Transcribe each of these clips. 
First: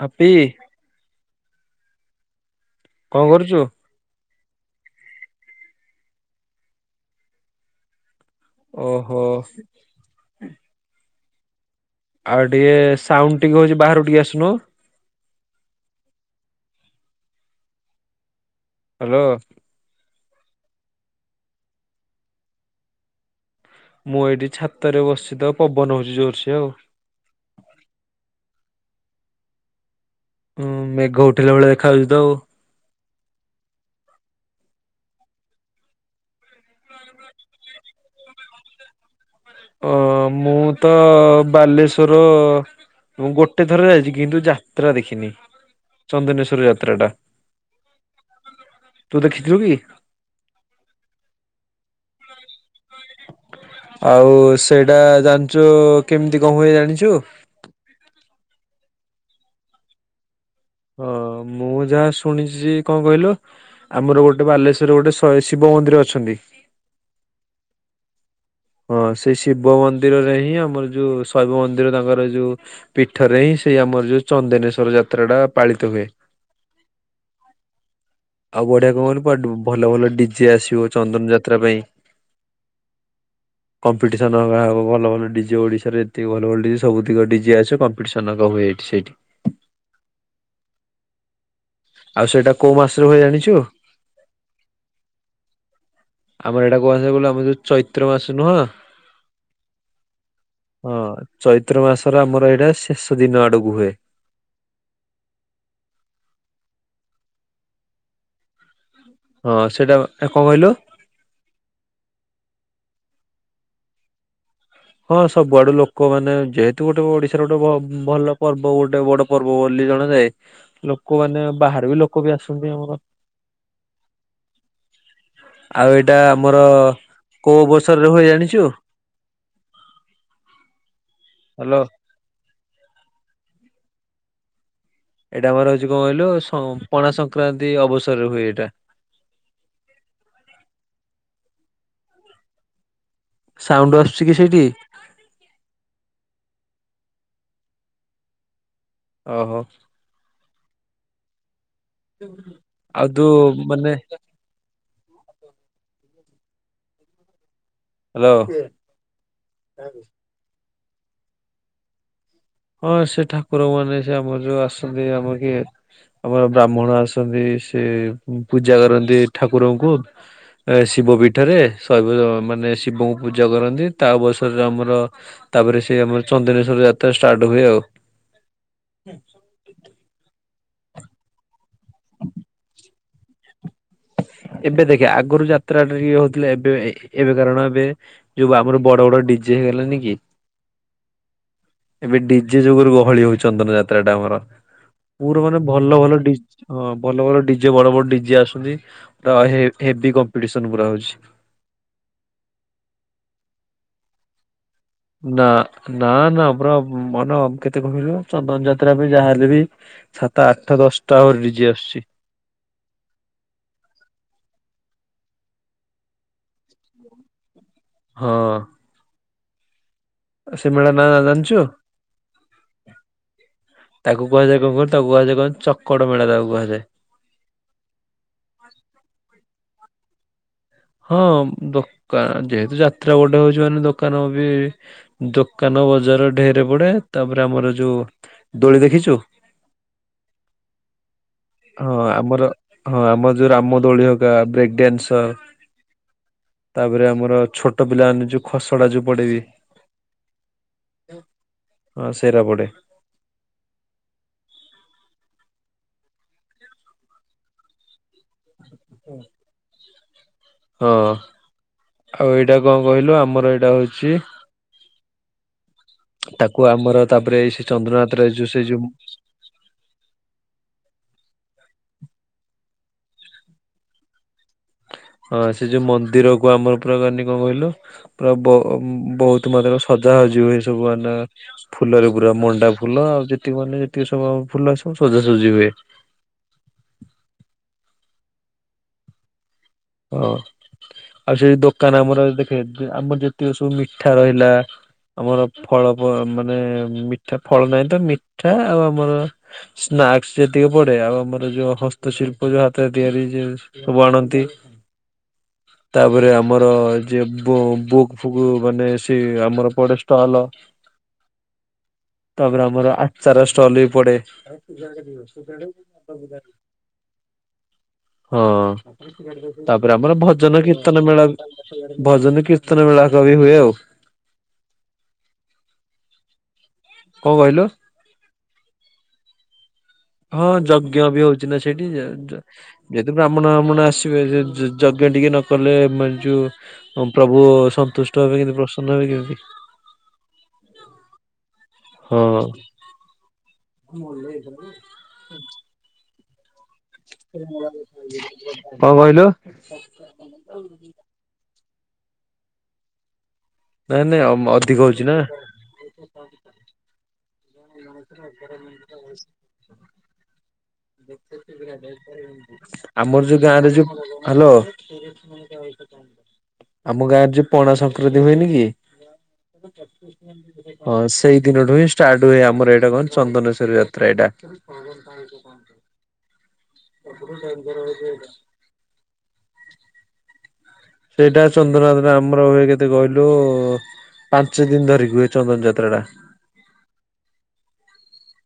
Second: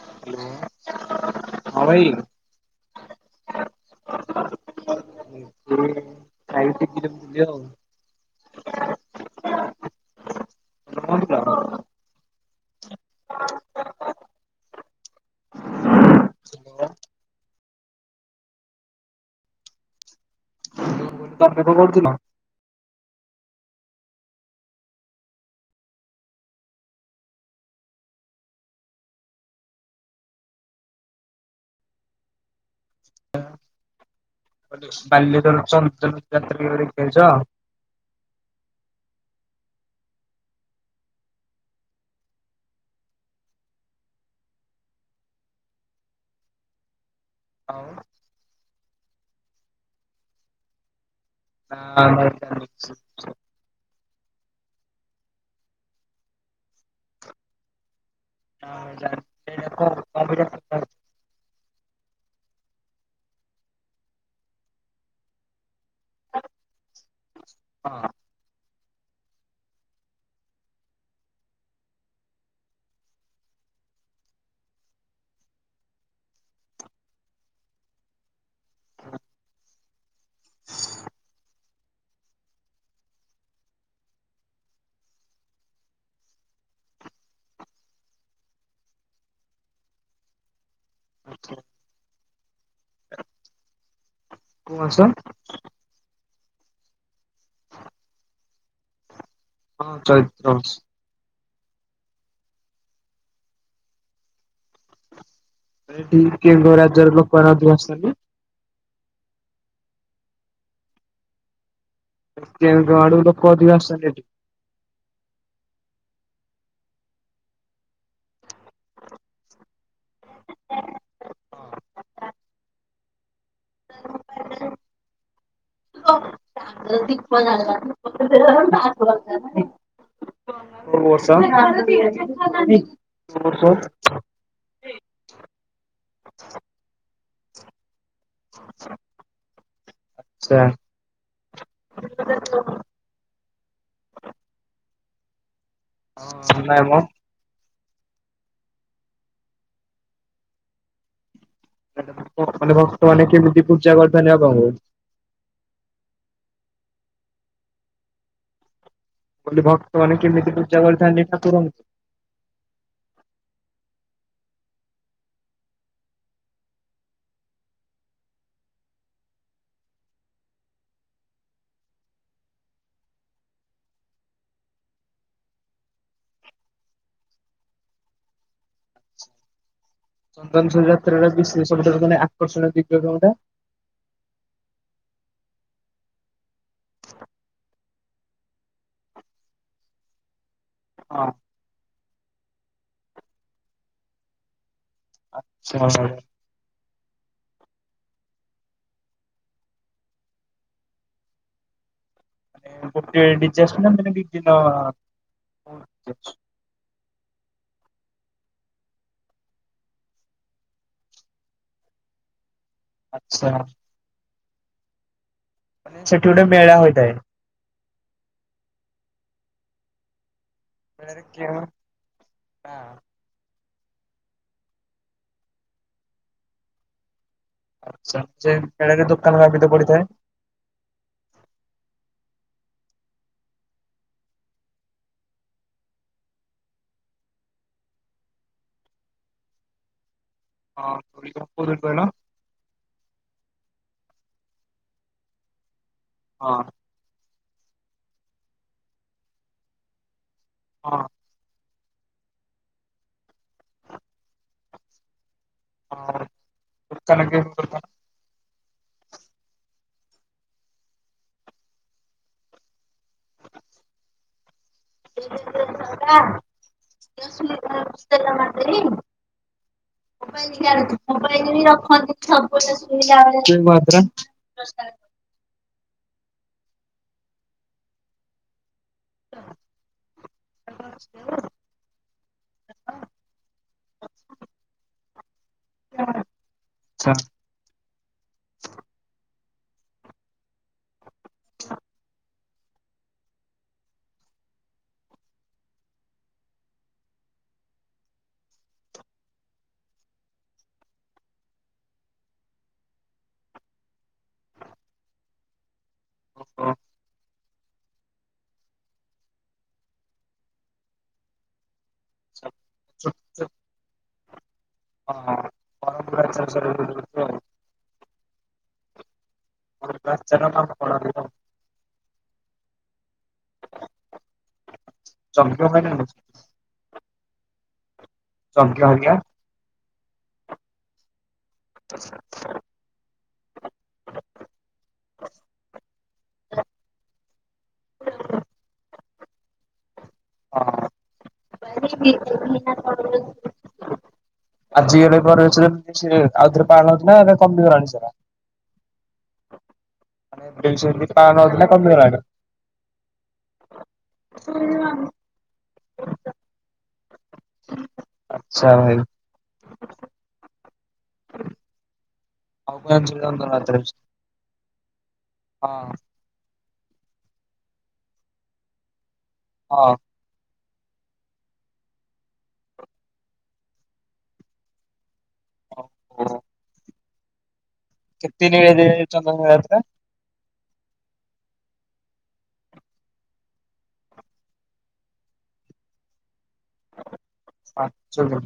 Happy ହଁ ଭାଈ। କଣ କରୁଚୁ? ଖାଇକିିକ ଯିବ ଯି ଆଉ। ଓହୋ। [unintelligible] ଆଉ ଟିକେ ସାଉଣ୍ଡ ଟିକେ ହଉଛି ବାହାରୁ ଟିକେ ଆସୁନୁ। ହ୍ୟାଲୋ। ତମେ କଣ କରୁଥିଲ? ମୁଁ ଏଇଠି ଛାତରେ ବସି ତ ପବନ ହଉଛି ଜୋରସେ ଆଉ। ଉଁ ମେଘ ଉଠିଲା ଭଳିଆ ଦେଖା ଯାଉଚି ତ ଆଉ। ବାଲେଶ୍ୱର ଚନ୍ଦନ ଯାତ୍ରା କେବେ ଦେଖି ଆଇଚ? ଅ ମୁଁ ତ ବାଲେଶ୍ଵର। ମୁଁ ଗୋଟେ ଥର ଯାଇଚି କିନ୍ତୁ ଯାତ୍ରା ଦେଖିନି ଚନ୍ଦନେଶ୍ଵର ଯାତ୍ରା ଟା। ହଉ। ତୁ ଦେଖିଥିଲୁ କି? ନାଁ [unintelligible] ଆଉ ସେଇଟା ଜାଣଚୁ କେମିତି କଣ ହୁଏ ଜାଣିଚୁ? ହଁ [unintelligible] ହଁ ମୁଁ ଯାହା ଶୁଣିଚି କଣ କହିଲୁ? ଆମର ଗୋଟେ ବାଲେଶ୍ଵରରେ ଗୋଟେ ସଇ ଶିବ ମନ୍ଦିର ଅଛନ୍ତି। ହଁ। ହଁ ସେଇ ଶିବ ମନ୍ଦିରରେ ହିଁ ଆମର ଯୋଉ ଶୈବ ମନ୍ଦିର ତାଙ୍କର ଯୋଉ ପୀଠରେ ହିଁ ସେଇ ଆମର ଯୋଉ ଚନ୍ଦେନେଶ୍ୱର ଯାତ୍ରା ଟା ପାଳିତ ହୁଏ। ଆଉ ବଢିଆ କଣ କହିଲୁ ଭଲ ଭଲ ଡିଜେ ଆସିବ ଚନ୍ଦନ ଯାତ୍ରା ପାଇଁ। କମ୍ପିଟିସନ୍ ହୋ ହେବ ଭଲ ଭଲ ଡିଜେ ଓଡ଼ିଶାରେ ଯେତିକି ଭଲ ଭଲ ଡିଜେ ସବୁତି କଡିଜେ ଆସିବ କମ୍ପିଟିସନ୍ ଲଗାହୁଏ ଏଇଠି ସେଇଠି। ଆଚ୍ଛା। ଆଉ ସେଇଟା କୋଉ ମାସରେ ହୁଏ ଜାଣିଚୁ? କଉ ମାସ? ଆମର ଏଇଟା କୁହାଯାଏ ନା ଆମେ ଯୋଉ ଚୈତ୍ର ମାସ ନୁହଁ ହଁ ଚୈତ୍ର ମାସ ହଁ ଚୈତ୍ର ମାସର ଆମର ଏଇଟା ଶେଷ ଦିନ ଆଡକୁ ହୁଏ। ଏଠି କେଉଁ କେଉଁ ରାଜ୍ୟର ଲୋକମାନେ ଏଠିକି ଆସିନ୍ତି? ହଁ ସେଇଟା କଣ କହିଲୁ? କେଉଁ କେଉଁ ଆଡୁ ଲୋକ ଅଧିକ ଆସିଛନ୍ତି ଏଠି? ହଁ ସବୁଆଡୁ ଲୋକମାନେ ଯେହେତୁ ଗୋଟେ ଓଡିଶାର ଗୋଟେ ଭ ଭଲ ପର୍ବ ଗୋଟେ ବଡ ପର୍ବ ବୋଲି ଜଣାଯାଏ ଲୋକମାନେ ବାହାରୁ ବି ଲୋକ ବି ଆସନ୍ତି ଆମର। ହ [unintelligible] ଆଉ ଏଇଟା ଆମର ଆ କୋଉ ଅବସରରେ ହୁଏ ଜାଣିଛୁ [unintelligible] [inaudible] ହ୍ୟାଲୋ ସେ ବର୍ଷ ଏଇଟା ଆମର ହଉଛି କଣ କହିଲୁ ସ ପଣା ସଂକ୍ରାନ୍ତି ଅବସର ଆଚ୍ଛା। ସାଉଣ୍ଡ ଆସୁଛି କି ସେଇଠି? ନାଇଁ ମ ଓହୋ ମାନେ ଆଉ ଭକ୍ତ ତୁ ମାନେ କେମିତି ମାନେ ପୂଜା କରିଥାନ୍ତି ଆପଣଙ୍କୁ ଠିକ୍ ଅଛି ହ୍ୟାଲୋ କହିଲି ଭକ୍ତ ମାନ କେମିତି ପୂଜା କରିଥାନ୍ତି ଠାକୁରଙ୍କୁ? ହଁ ସେ ଠାକୁର ମାନେ ସେ ଆମର ଯୋଉ ଆସିଛନ୍ତି ଆମର କିଏ? ଆମର ବ୍ରାହ୍ମଣ ଆସନ୍ତି ସେ ପୂଜା କରନ୍ତି ଠାକୁରଙ୍କୁ। ଶିବ ପୀଠରେ ଶୈବ ମାନେ ଶିବଙ୍କୁ ପୂଜା କରନ୍ତି ତା ଅବସରରେ ଆମର ତାପରେ ସେ ଆମର ଚନ୍ଦନେଶ୍ଵର ଯାତ୍ରା ଷ୍ଟାର୍ଟ ହୁଏ ଆଉ। ହୁଁ ଚନ୍ଦନେଶ୍ଵର ଯାତ୍ରାରେ ବିଶେଷ ସବୁଠାରୁ ମାନେ ଆକର୍ଷଣ ଦିବ୍ୟ କୋଉଟା? ଏବେ ଦେଖେ ଆଗରୁ ଯାତ୍ରା ଟିକିଏ ହଉଥିଲେ ଏବେ ଏବେ କାରଣ ଏବେ ଯୋଉ ଆମର ବଡ ବଡ ଡିଜେ ହେଇଗଲାନି କି ହଁ ଏବେ ଡିଜେ ଯୁଗୁରୁ ଗହଳି ହଉଚି ଚନ୍ଦନ ଯାତ୍ରା ଟା ଆମର ପୁରା ମାନେ ଭଲଭଲ ଡିଜେ ହଁ ଭଲ ଭଲ ଡିଜେ ବଡସବଡ ଡିଜେ ଆସୁଛନ୍ତି ତ ହେବି କମ୍ପିଟିସନ ପୁରା ହଉଛି। ଗୋଟିଏ ଡିଜେ ଆସୁଚି ନା ମାନେ ଦି ତିନିଟା? ନା ନା ନା ପର ମନ କେତେ କଣ କହିଲୁ ଚନ୍ଦନ ଯାତ୍ରା ବି ଯାହାହେଲେ ବି ସାତ ଆଠଟା ଦଶଟା ଆହୁରି ଡିଜି ଆସୁଛି। ଆଚ୍ଛା ମାନେ ସେଠି ଗୋଟେ ମେଳା ହୋଇଥାଏ। ହଁ ସେଇ ମେଳା ନା ମେଳାରେ କେଉଁ ଜାଣିଛୁ? ନା ତାକୁ କୁହାଯାଏ କଣ କଣ ତାକୁ କୁହାଯାଏ କଣ ଚକଡ ମେଳା ତାକୁ କୁହାଯାଏ। ଆଚ୍ଛା ସେ [unintelligible] ଦୋକାନ [unintelligible] ପଡିଥାଏ ହଁ ଦୋକାନ ଯେହେତୁ ଯାତ୍ରା ଗୋଟେ ହଉଛି ମାନେ ଦୋକାନ ବି ଦୋକାନ ବଜାର ଢେର ପଡେ ତାପରେ ଆମର ଯୋଉ ଦୋଳି ଦେଖିଛୁ? ହଁ କୋଉଠି ହଁ କହିଲ ଆମର ହଁ ଆମର ଯୋଉ ରାମ ଦୋଳି ହକା ବ୍ରେକ୍ଡଡ଼ାନ୍ସ ହଁ ତାପରେ ଆମର ଛୋଟ ପିଲାମାନେ ଯୋଉ ଖସଡା ଯୋଉ ପଡେଇବି ହଁ ହଁ ସେରା ପଡେ। ହଁ [unintelligible] ହୁଁ ହଁ ଆଉ ଏଇଟା କଣ କହିଲୁ ଆମର ଏଇଟା ହଉଛି ତାକୁ ଆମର ତାପରେ ଏଇ ସେ ଚନ୍ଦ୍ରନାଥରେ ବଲା ଯୋଉ ସେ ମାାତ ଯୋଉ [inaudible] ଦ ହଁ ସେ ଯୋଉ ମନ୍ଦିର କୁ ଆମର ପୁରା କାନି କଣ କହିଲ ପୁରା ବ ବହୁତ ମାତ୍ରାରେ ସଜା [unintelligible] ଏ ସବୁ ମାନେ ଫୁଲରେ ପୁରା ମଣ୍ଡା ଫୁଲ ଆଉ ଯେତିକି ମାନେ ଯେତିକି ସବୁ ଫୁଲ ସବୁ ସଜାସଜି ହୁଏ। ଆଛା ହଁ ଆଉ ସେ ଦୋକାନ ଆମର ଦେଖେ ଆମର ଯେତିକି ସବୁ ମିଠା ରହିଲା ଆମର ଫଳ ମାନେ ମିଠା ଫଳ ନାହିଁ ତ ମିଠା ଆଉ ଆମର ସ୍ନାକ୍ସ ଯେତିକି ପଡେ ଆଉ ଆମର ଯୋଉ ହସ୍ତଶିଳ୍ପ ଯୋଉ ହାତରେ ତିଆରି ଯେ ସବୁ ଆଣନ୍ତି। ତାପରେ ଆମର ଯିଏ ବୁକ୍ ଫୁକ୍ ମାନେ ସେ ଆମର ପଡ଼େ ଷ୍ଟଲ ତାପରେ ଆମର ଆଚାର ଷ୍ଟଲ ବି ପଡେ। [inaudible] ହଁ ହଁ ତାପରେ ଆମର ଭଜନ କୀର୍ତ୍ତନ ମେଳ ଭଜନ କୀର୍ତ୍ତନ ମେଳା ହେକା ବି ହୁଏ ଆଉ। ଚ [unintelligible] କଣ କହିଲୁ? ଚ [unintelligible] ହଁ ଯଜ୍ଞ ବି ହଉଛି ନା ସେଇଠି। ଯଦି ବ୍ରାହ୍ମଣ ବାହ୍ମଣ ଆସିବେ ଯଜ୍ଞ ଟିକେ ନକଲେ ମାନେ ଯୋଉ ପ୍ରଭୁ ସନ୍ତୁଷ୍ଟ ହେବେ କେମିତି ପ୍ରସନ୍ନ ହେବେ କେମିତି? ହଁ ହଁ ଆଜି [unintelligible] ଆଉଥରେ [unintelligible] ନା କମି ଗଲାଣି ସେରା? କଣ [unintelligible] କହିଲୁ? [unintelligible] ହଉଥିଲା କମି ଗଲାଣି। ନାଇଁ ନାଇଁ ଅଧିକ ହଉଛି ନା। ମ ଆମର ଆଚ୍ଛା ଭାଇ। ଆଉ କଣ ଯୋଉ ଜାଣିଛନ୍ତି ଗାଁରେ ରଥଯାତ୍ରା ଯୋଉ ବିଷୟରେ? ହ୍ୟାଲୋ ହଁ ଆମ ଗାଁରେ ଯୋଉ ପଣା ସଂକ୍ରାନ୍ତି ହୁଏନି କି ହଁ ହଁ ସେଇ ଦିନଠୁ ହିଁ ଷ୍ଟାର୍ଟ ହୁଏ ଆମର ଏଇଟା କଣ ଚନ୍ଦନେଶ୍ଵର ଯାତ୍ରା ଏଇଟା କଣ କଣ [inaudible] ଓ ହୋ ଅପର [inaudible] କେତେ [unintelligible] ଚନ୍ଦନ ଯାତ୍ରା ସେଇଟା ଚନ୍ଦନ ଯାତ୍ରା ଆମର ହୁଏ କେତେ କହିଲୁ? ପାଞ୍ଚ ଦିନ ଧରି ହୁଏ ଚନ୍ଦନ ଯାତ୍ରା ଟା। ପାଞ୍ଚ ଦିନ।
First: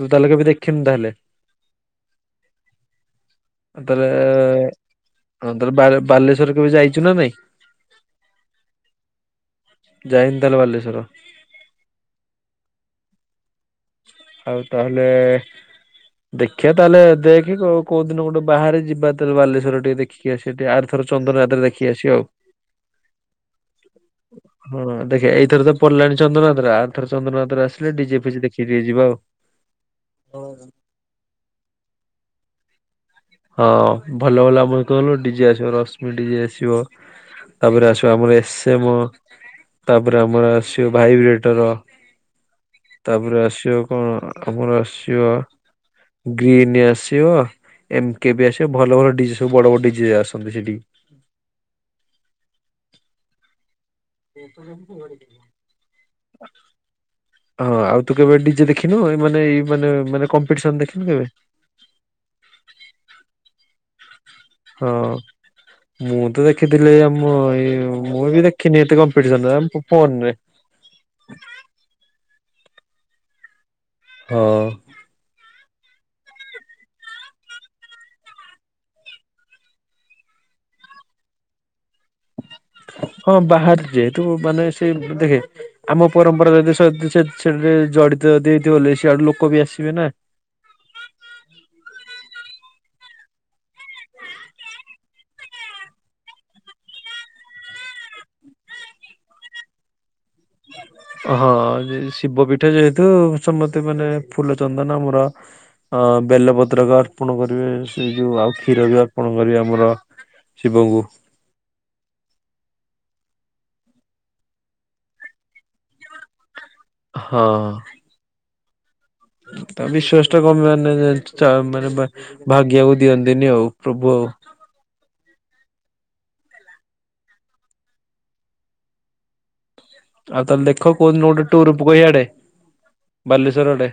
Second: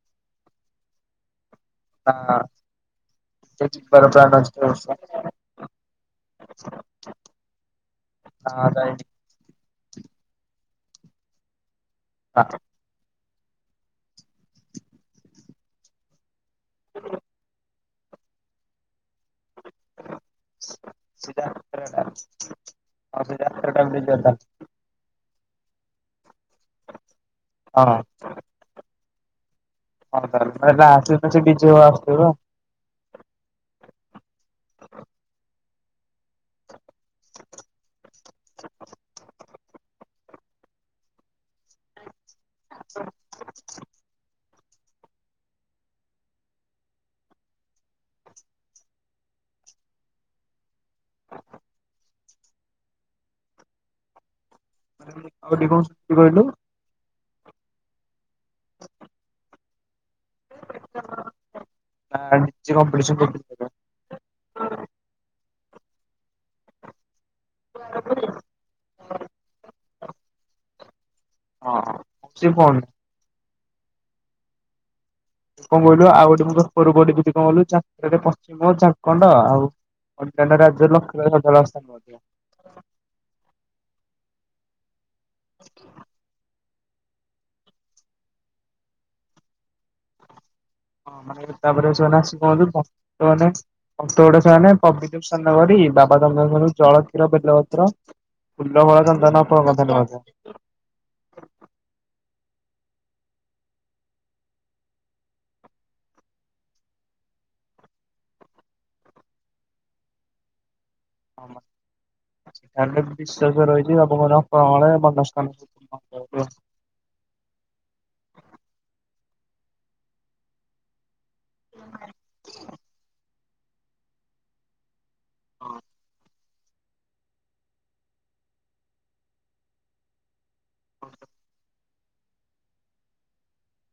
ତୁ ତାହେଲେ କେବେ ଦେଖିନୁ ତାହେଲେ? ନା ତ ଯିବାର ପ୍ଲାନ ଅଛି ଏ ତାହେଲେ ବର୍ଷ। ବାଲେଶ୍ୱର କେବେ ଯାଇଛୁ ନା ନାଇଁ? ହଁ ଯାଇ ଯାଇନୁ ତାହେଲେ ବାଲେଶ୍ୱର? [unintelligible] ଆଉ ତାହେଲେ ଦେଖିଆ ତାହେଲେ ଦେଖେ କଉ କୋଉ ଦିନ ଗୋଟେ ବାହାରେ ଯିବା ତାଲେ ବାଲେଶ୍ଵର ଟିକେ ଦେଖିକି ଆସିବା ଟିକେ ଆର ଥର ଚନ୍ଦନ ଯାତ୍ର ଦେଖିକି ଆସିବା ଆଉ। ଆଉ ସେ ଯାତ୍ରା ଟାଇମ୍ ରେ ଯିବା ତାଲ୍ ହଁ ଦେଖେ ଏଇଥର ତ ପଲାଣି ଚନ୍ଦ୍ରନଆତ୍ରା ଆଉଥର ଚନ୍ଦ୍ରନଆତ୍ରା ଆସିଲେ ହଁ। ଡି ଜେ ଫିଜି ଦେଖି ଟିକେ ଯିବା ଆଉ। ହଁ ତାଲେ ତାହେଲେ ଆସିଲେ ସେ ବିଜୟ ଆସଥିବ। ଅ ଭଲ ଭଲ ଆମୁ କହୁନୁ ଡି ଜେ ଆସିବ ରଶ୍ମି ଡି ଜେ ଆସିବ। ତାପରେ ଆସିବା ଆମର ଏସେମୋ ତାପରେ ଆମର ଆସିବ ଭାଇ ବିଏଟର ତାପରେ ଆସିବ କଁ ଆମର ଆସିବ ଗ୍ରୀନ୍ ଆସିବ। ଏମ୍ କେ ବି ଆସିଅ ଭଲ ଭଲ ଡି ଜେ ସବୁ ବଡ଼ ବଡ଼ ଡି ଜେ ଆସନ୍ତି ସେଇଠିକି। ଏଥୁ ଯେମିତି ଘଡ଼ି ଡି ଜେ। ଆଉ ଟିକେ କଣ ସେମିତି କହିଲୁ ଅ ଆଉ ତୁ କେବେ ଡି ଜେ ଦେଖିନୁ ଏଇ ମନେ ଏଇ ମାନେ ମାନେ କମ୍ପିଟିସନ୍ ଦେଖିନୁ କେବେ? ଆଁ ନିଜେ କମ୍ପିଟଟିନ୍ କଦି ହଁ ମୁଁ ତ ଦେଖିଥିଲି ଆମ ଏ ମୁଁ ବି ଦେ ଖିନି ଏତେ କମ୍ପିଟିସନ୍ ଆ ଫୋନ୍ ରେ। ଅହୋ ସାଏ କନ୍ ହ। କଁ କହିଲୁ ଆଉ ଗୋଟେ ମୁଁ ପେପର୍ ରୁ ପଢ଼ିଥିଲି କଁ କହିଲୁ ଚାରଟାରେ ପଶ୍ଚିମ ଚାରକଣ୍ଡ ଆଉ ଅଣ୍ଟେଲେ ରାଜ୍ୟ ଲକ୍ଷ୍ମୀ ବାଇ ସଜଡ଼ା ସରନଥିବ। ହଁ ବାହାର ଯେହେତୁ ମାନେ ସେ ଦେଖେ ଆମ ପରମ୍ପରା ଯଦି ସଦି ସେ ସେରେ ଜଡ଼ିତ ଯଦି ହେଇଥିବ ଲି ସିଆଡ଼ୁ ଲୋକ ବି ଆସିବେ ନା। ହଁ ମାନେ ତାପରେ ସେମାନେ ଆସି କୁହନ୍ତି ଭକ୍ତମାନେ ଅଣ୍ଟଉଡ଼ା ସେମାନେ ପବିତ୍ର ସାନ କରି ବାବା ଚନ୍ଦ୍ରଧନୁ ଜଳ କ୍ଷୀର ବେଲପତ୍ର ଫୁଲ ଫଳ ଚନ୍ଦନ ପ୍ର ପ୍ରଦାନ କରନ୍ତି। ହଁ ଯେ ଶିବ ପିଠା ଯେହେତୁ ସମତେ ମାନେ ଫୁଲ ଚନ୍ଦନ ମୋର ଅ ବେଲପତ୍ରକ ଅର୍ପଣ କରିବେ ସେଇ ଯୋଉ ଆଉ କ୍ଷୀର ବି ଅର୍ପଣ କରିବେ ଆମର। ଶିବଙ୍କୁ। ହଁ ମା ତାହେଲେ ବିଶ୍ୱାସ ରହିଛି ଅମଙ୍ଗଳ କଳେ ମନସ୍କାମ ହଁ। ତ ବିଶ୍ଵାସଟା କମ୍ ମାନେ ଚା ମାନେ ଭା ଭାଗିବାକୁ ଦିଅନ୍ତିନି ଆଉ ପ୍ରଭୁ ଆଉ। ହଁ। ଆଉ ତାହେଲେ ଦେଖ କୋଉ ଦିନ ଗୋଟେ ଟୁୁର ପକୁଅ ଇଆଡ଼େ ବାଲେଶ୍ୱର ଆଡ଼େ।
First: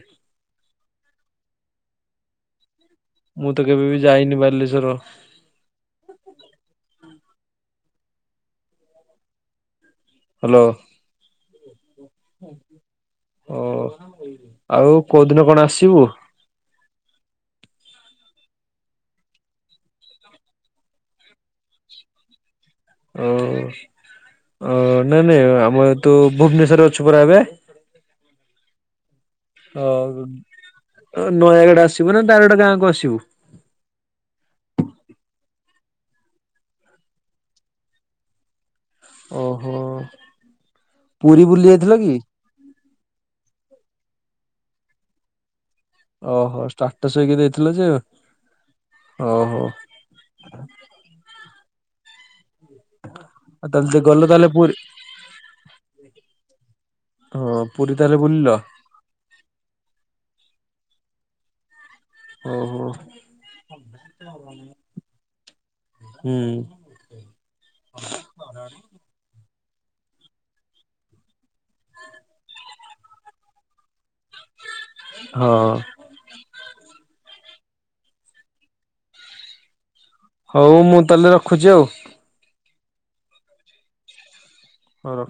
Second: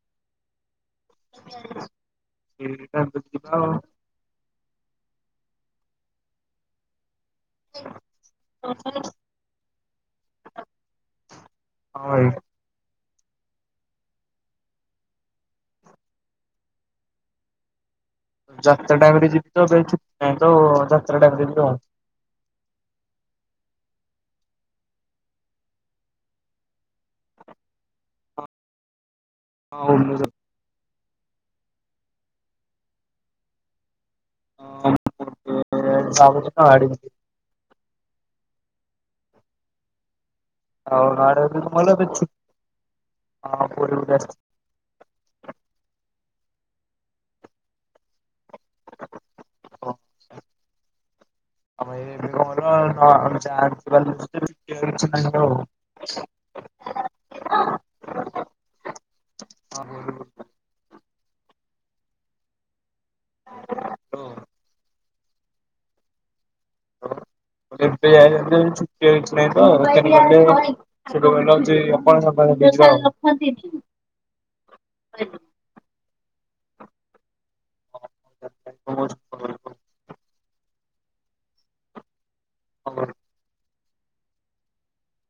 ଯିମି ପା ମୁଁ ଦେଖିବା ତ ଆଉ। କେବେ ବି ଯାଇନି ବାଲେଶୋର। [inaudible] ହାଲୋ। ହଁ ଭାଇ [inaudible] ଓ ଆଉ କୋଉ ଦିନ କଣ ଆସିବୁ? ଯାତ୍ରା ଟାଇମ୍ ରେ ଯିବି ତ ବାଇ ଛୁଟି ନାହିଁ ତ ଯାତ୍ରା ଟାଇମ୍ ରେ ଯିବା ଆଉ। ଓ ଓ ନାଇଁ ନାଇଁ ଆମର ଏ ତୁ ଭୁବନେଶ୍ଵରରେ ଅଛୁ ପରା ଏବେ? ହଁ ଆଉ। ଅ ନୟାଗଡ଼ ଆସିବୁ ନାଁ ଡାଇରେକ୍ଟ୍ ଗାଁକୁ ଆସିବୁ? ହଁ ଏ ଚାଉଦିନ ଆଡ଼ିମିଟି। ଓହୋ। ଆଉ ପୁରୀ ନୟାଗଡ଼ ଯଦି ବୁଲି ମୁଁ ଯାଇଥିଲ ଗଲେ ଏବେ କି? ଛୁ ହଁ ପୁରୀ ବୁଲି ଆସିବା। ଓହୋ ଷ୍ଟାଟସ୍ ହେଇକି ଦେଇଥିଲେ ଯେ ଓହୋ। ଆମେ ଏବେ କଁ ହେଲା ହଁ ଆମେ ଆଉ ଗାଁ ତାହେଲେ ଭିତରୁ ଗଲ ତାହେଲେ [unintelligible] ପୁରୀ କେ କିଛି ନାହିଁ ଆଉ। ହଁ ପୁରୀ ତାହେଲେ ବୁଲିଲ? ହଁ ଭୋରୁ ଭୋରୁ। ଓହୋ। [inaudible] ଟୋ ହୁଁ। [unintelligible] [unintelligible] ରଖନ୍ତିନି। ହଁ। [unintelligible] ହଉ ମୁଁ ତାହେଲେ ରଖୁଚି ଆଉ। [unintelligible] ହଁ